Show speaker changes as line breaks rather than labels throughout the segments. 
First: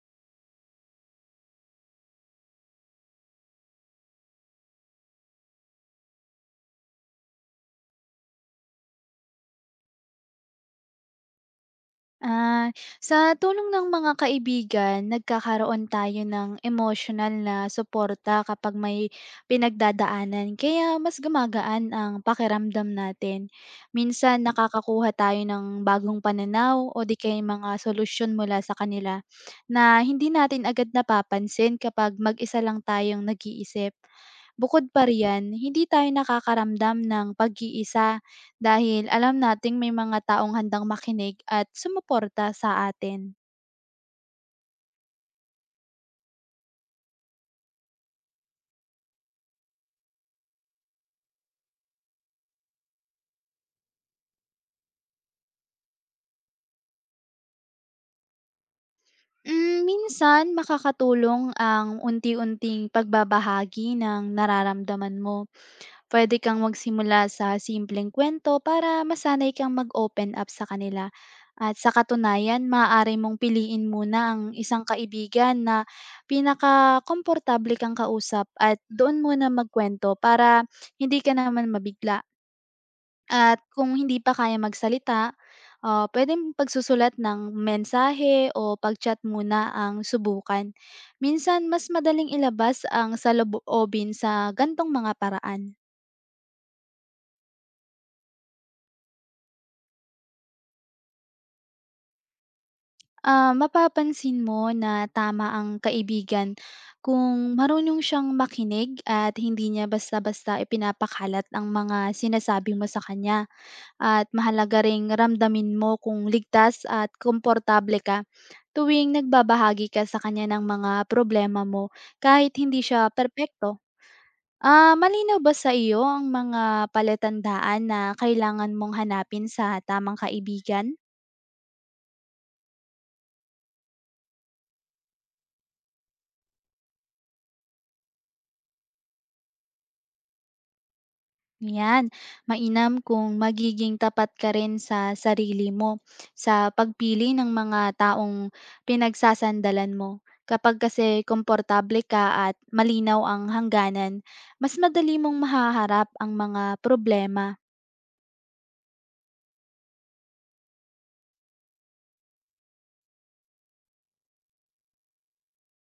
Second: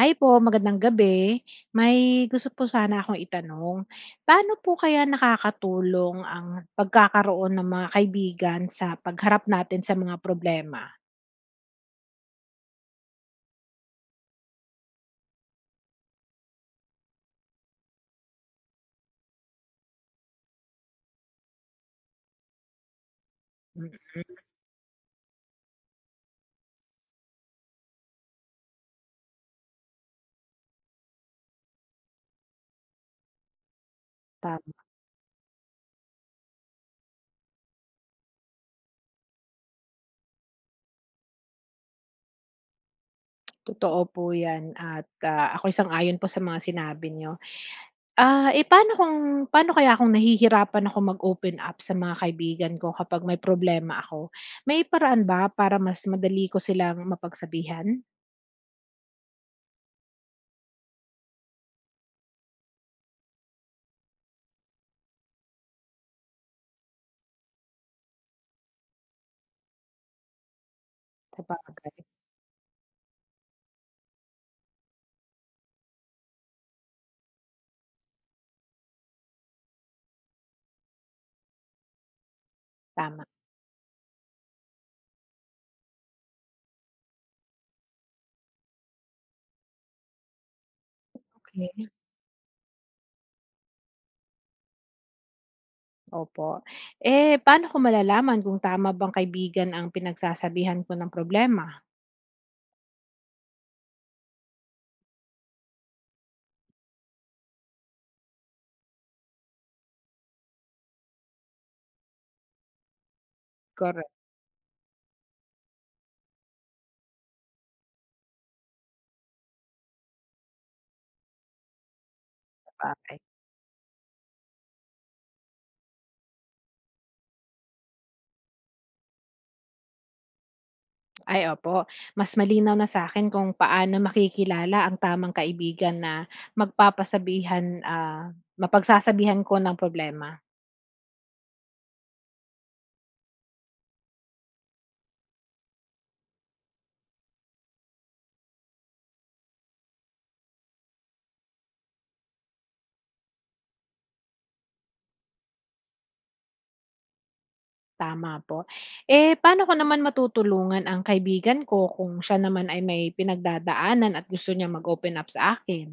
Hi po, magandang gabi. May gusto po sana akong itanong. Paano po kaya nakakatulong ang pagkakaroon ng mga kaibigan sa pagharap natin sa mga problema?
Ah, sa tulong ng mga kaibigan, nagkakaroon tayo ng emosyonal na suporta kapag may pinagdadaanan. Kaya mas gumagaan ang pakiramdam natin.
Mm.
Minsan nakakakuha tayo ng bagong pananaw o di kaya mga solusyon mula sa kanila na hindi natin agad napapansin kapag mag-isa lang tayong nag-iisip.
Tama.
Bukod pa riyan, hindi tayo nakakaramdam ng pag-iisa dahil alam nating may mga taong handang makinig at sumuporta sa atin.
Totoo po 'yan at, ako isang ayon po sa mga sinabi niyo. Ah, eh, paano kung paano kaya kung nahihirapan ako mag-open up sa mga kaibigan ko kapag may problema ako? May paraan ba para mas madali ko silang mapagsabihan?
Minsan makakatulong ang unti-unting pagbabahagi ng nararamdaman mo. Pwede kang magsimula sa simpleng kwento para masanay kang mag-open up sa kanila. At sa
Sabagay,
katunayan, maaari mong piliin muna ang isang kaibigan na pinaka-komportable kang kausap at doon muna magkwento para hindi ka naman mabigla.
tama.
At kung hindi pa kaya magsalita, puwedeng pagsusulat ng mensahe o pag-chat muna ang subukan. Minsan, mas
Okey.
madaling ilabas ang saloobin sa gantong mga paraan.
Opo. Eh, paano ko malalaman kung tama bang kaibigan ang pinagsasabihan ko ng problema?
Ah, mapapansin mo na tama ang kaibigan kung marunong siyang makinig at hindi niya basta-basta ipinapakalat ang mga sinasabi mo sa kanya.
Correct,
At mahalaga ring ramdamin mo kung ligtas at komportable ka tuwing nagbabahagi ka sa kanya ng mga problema mo kahit hindi siya
bagay.
perpekto. Ah, malinaw ba sa iyo ang mga palatandaan na kailangan mong hanapin sa tamang kaibigan?
Ay, opo. Mas malinaw na sa akin kung paano makikilala ang tamang kaibigan na magpapasabihan, ah, mapagsasabihan ko ng problema.
Yan, mainam kung magiging tapat ka rin sa sarili mo sa pagpili ng mga taong pinagsasandalan mo. Kapag kasi komportable ka at malinaw ang hangganan, mas madali mong mahaharap ang mga problema.
Tama po. Eh, paano ko naman matutulungan ang kaibigan ko kung siya naman ay may pinagdadaanan at gusto niya mag-open up sa akin?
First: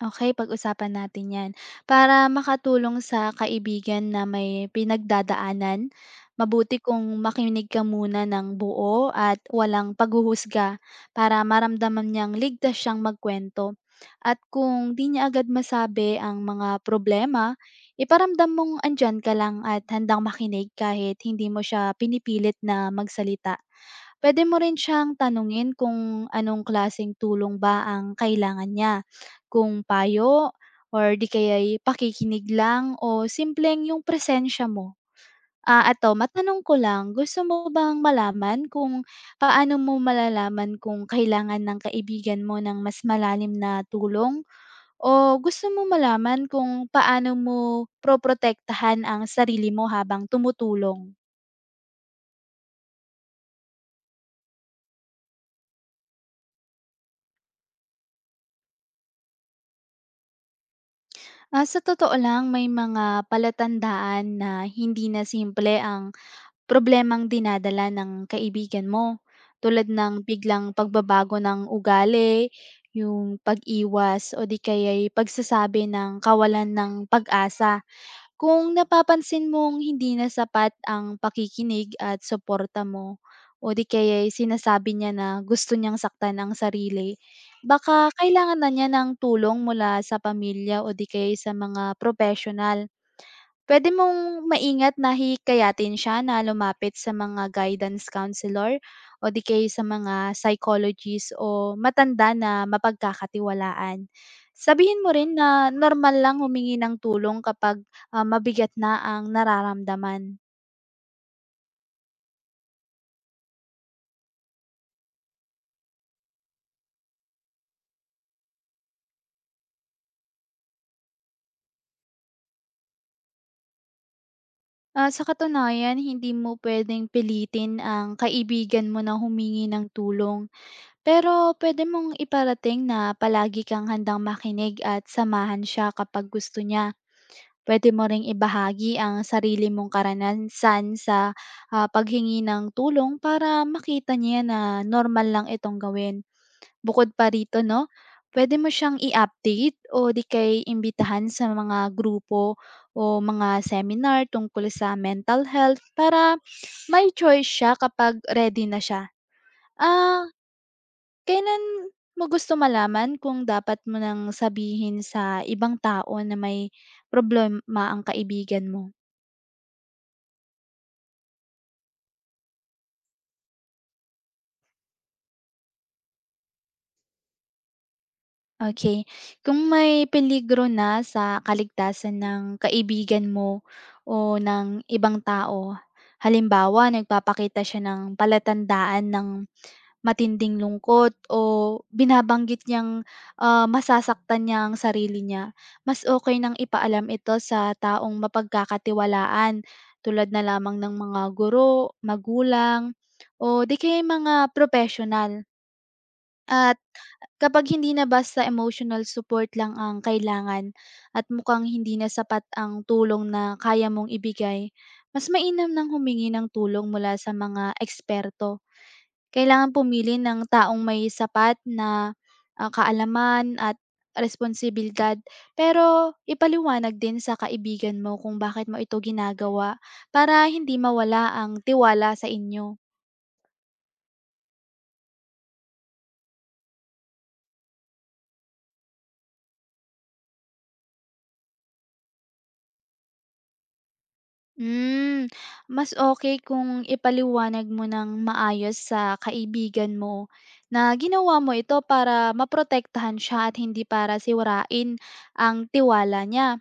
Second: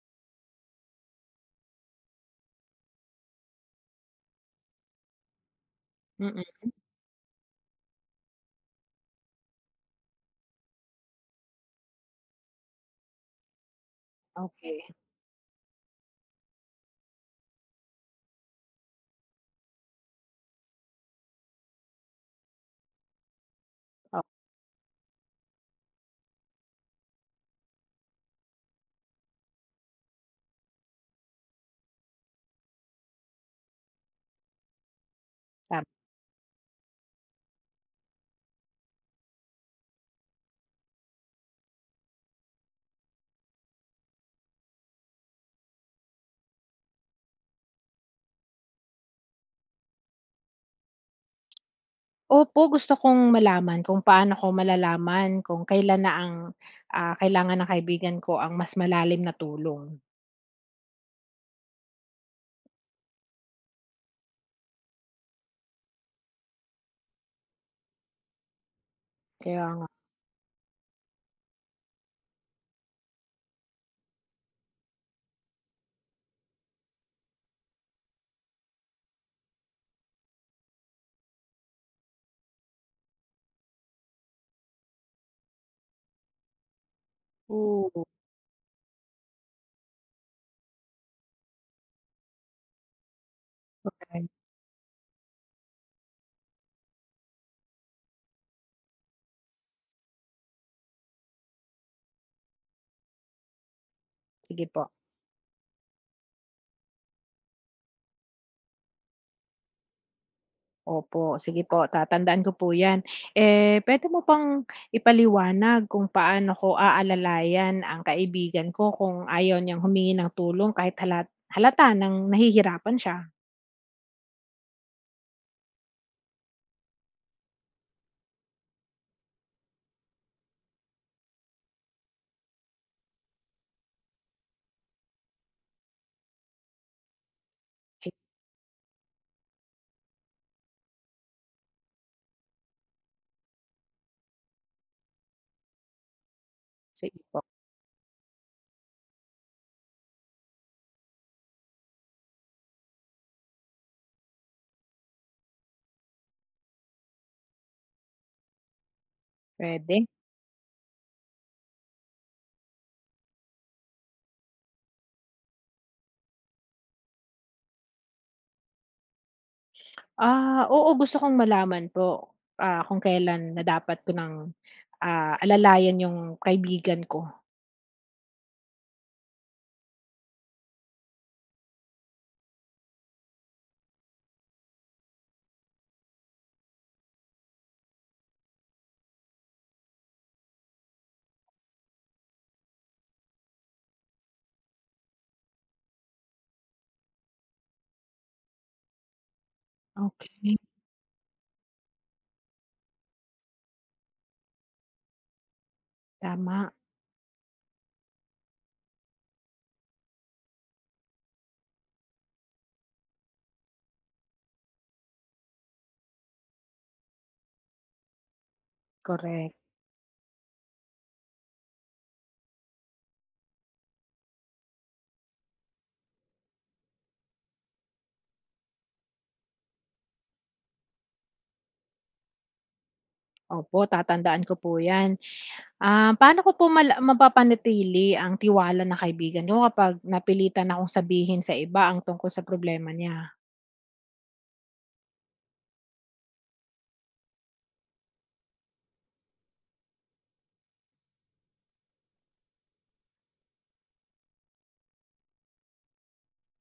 Okay, pag-usapan natin 'yan. Para makatulong sa kaibigan na may pinagdadaanan,
Mm,
mabuti kung makinig ka muna ng buo at walang paghuhusga para maramdaman niyang ligtas siyang magkwento. At
okay.
kung 'di niya agad masabi ang mga problema, iparamdam mong andiyan ka lang at handang makinig kahit hindi mo siya pinipilit na magsalita.
Oh,
Puwede mo rin siyang tanungin kung anong klaseng tulong ba ang kailangan niya, kung payo or 'di kaya'y pakikinig lang o simpleng yung presensya mo? Ah,
tama.
ato matanong ko lang, gusto mo bang malaman kung paano mo malalaman kung kailangan ng kaibigan mo ng mas malalim na tulong o gusto mo malaman kung paano mo proprotektahan ang sarili mo habang tumutulong?
Opo, gusto kong malaman kung paano ko malalaman kung kailangan ng kaibigan ko ang mas malalim na tulong.
Ah, sa totoo lang may mga palatandaan na hindi na simple ang problemang dinadala ng kaibigan mo,
Kaya
tulad
nga.
ng biglang pagbabago ng ugali, yung pag-iwas o di kaya'y pagsasabi ng kawalan ng pag-asa. Kung napapansin mong hindi na sapat ang pakikinig at suporta mo o di kaya'y sinasabi niya na gusto niyang saktan ang sarili,
Oo.
baka kailangan na niya ng tulong mula sa pamilya o di kaya'y sa mga professional. Puwede mong
Ay,
maingat na hikayatin siya na lumapit sa mga guidance counselor o di kaya sa mga psychologist o matanda na mapagkakatiwalaan.
sige po.
Sabihin mo rin na normal lang humingi ng tulong kapag mabigat na ang nararamdaman.
Opo, sige po, tatandaan ko po 'yan. Eh, puwede mo pang ipaliwanag kung paano ko aalalayan ang kaibigan ko kung ayaw niyang humingi ng tulong kahit halata ng nahihirapan siya?
Ah, sa katunayan hindi mo pwedeng pilitin ang kaibigan mo na humingi ng tulong, pero puwede mong iparating na palagi kang handang makinig at samahan siya kapag gusto niya. Puwede mo
Okay.
ring ibahagi ang sarili mong karanasan sa paghingi ng tulong para makita niya na normal lang itong gawin. Bukod
Sige
pa
po.
rito 'no, puwede mo siyang i-update o 'di kay imbitahan sa mga grupo o mga seminar tungkol sa mental health para may choice siya kapag ready na siya.
Pwede.
Ah, kailan mo gusto malaman kung dapat mo nang sabihin sa ibang tao na may problema ang kaibigan mo?
Oo, gusto kong malaman po, kung kailan na dapat ko ng, ah, alalayan yung kaibigan ko.
Okay, kung may peligro na sa kaligtasan ng kaibigan mo o ng ibang tao, halimbawa nagpapakita siya ng palatandaan ng matinding lungkot o binabanggit niyang masasaktan niya ang sarili niya, mas okay nang ipaalam ito sa taong mapagkakatiwalaan tulad na
Okay.
lamang ng mga guro, magulang o di kaya mga propesyonal,
Tama,
at kapag hindi na basta emotional support lang ang kailangan at mukhang hindi na sapat ang tulong na kaya mong ibigay, mas mainam ng humingi ng tulong mula sa mga eksperto.
correct.
Kailangan pumili ng taong may sapat na, ah, kaalaman at responsibilidad. Pero ipaliwanag din sa kaibigan mo kung bakit mo ito ginagawa para hindi mawala ang tiwala sa inyo.
Opo, tatandaan ko po 'yan. Ah, paano ko po mapapanatili ang tiwala ng kaibigan ko kapag napilitan akong sabihin sa iba ang tungkol sa problema niya?
Hmm, Mas okay kung ipaliwanag mo ng maayos sa kaibigan mo na ginawa mo ito para maprotektahan siya at hindi para sirain ang tiwala niya.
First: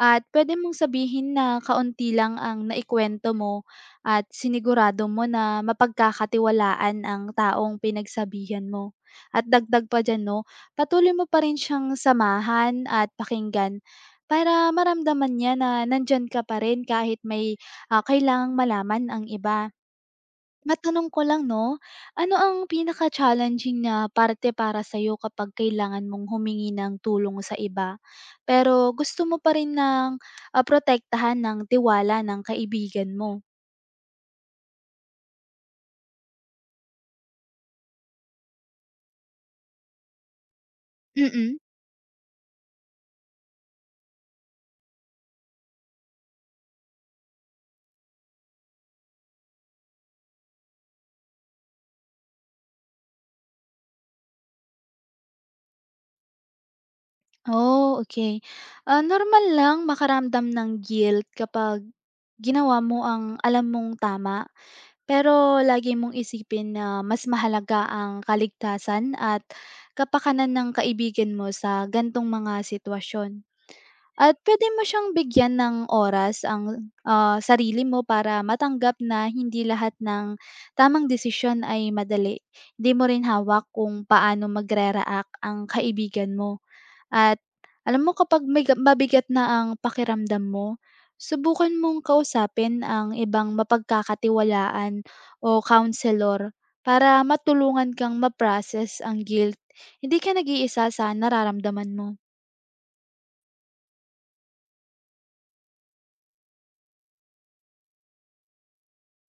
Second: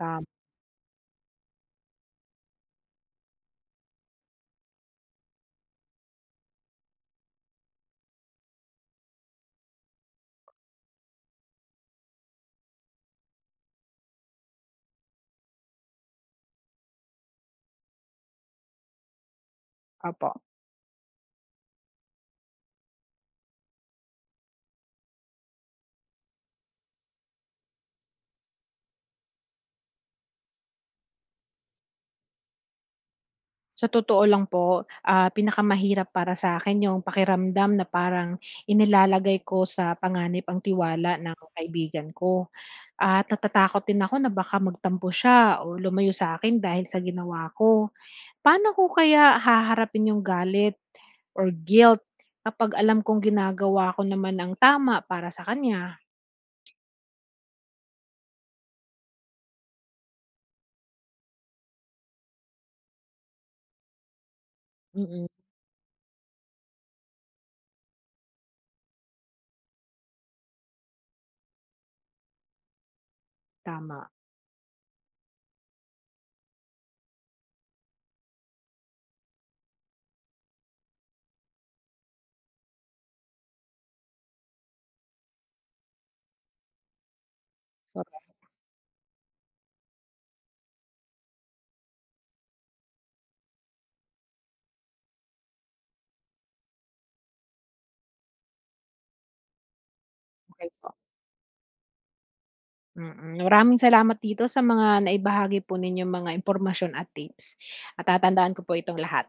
At pwede mong sabihin na kaunti lang ang naikwento mo at sinigurado mo na mapagkakatiwalaan ang taong pinagsabihan mo. At dagdag pa diyan 'no, patuloy mo pa rin siyang samahan at pakinggan para maramdaman niya na nandiyan ka pa rin kahit may kailangang malaman ang iba.
opo.
Matanong ko lang 'no, ano ang pinaka-challenging na parte para sa'yo kapag kailangan mong humingi ng tulong sa iba, pero gusto mo pa rin ng protektahan ng tiwala ng kaibigan mo?
Sa totoo lang po, pinakamahirap para sa akin yung pakiramdam na parang inilalagay ko sa panganib ang tiwala ng
Mm.
kaibigan ko. At natatakot din ako na baka magtampo siya o lumayo sa akin dahil sa ginawa ko. Paano ko kaya haharapin yung galit or guilt kapag alam kong ginagawa ko naman ang tama para sa kanya?
Oh, okay. Ah, normal lang makaramdam ng guilt kapag ginawa mo ang alam mong tama,
Mm,
pero lagi mong isipin na mas mahalaga ang kaligtasan at kapakanan ng kaibigan mo sa gantong mga sitwasyon.
tama.
At pwede mo siyang bigyan ng oras ang sarili mo para matanggap na hindi lahat ng tamang desisyon ay madali. Hindi mo rin hawak kung paano magre-react ang kaibigan mo at alam mo kapag miga mabigat na ang pakiramdam mo, subukan mong kausapin ang ibang mapagkakatiwalaan o counselor para matulungan kang ma-process ang guilt. Hindi ka
Okey
nag-iisa
po.
sa nararamdaman mo.
Mm, maraming salamat dito sa mga naibahagi po ninyong mga impormasyon at tips at tatandaan ko po itong lahat.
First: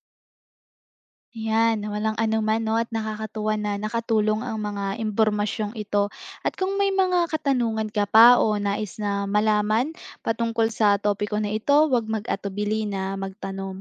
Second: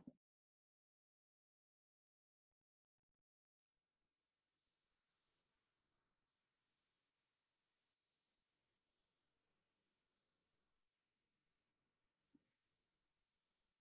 Ayan, walang anuman 'no at nakakatuwa na nakatulong ang mga impormasyong ito. At kung may mga katanungan ka pa o nais na malaman patungkol sa topiko na ito, huwag mag-atubili na magtanong.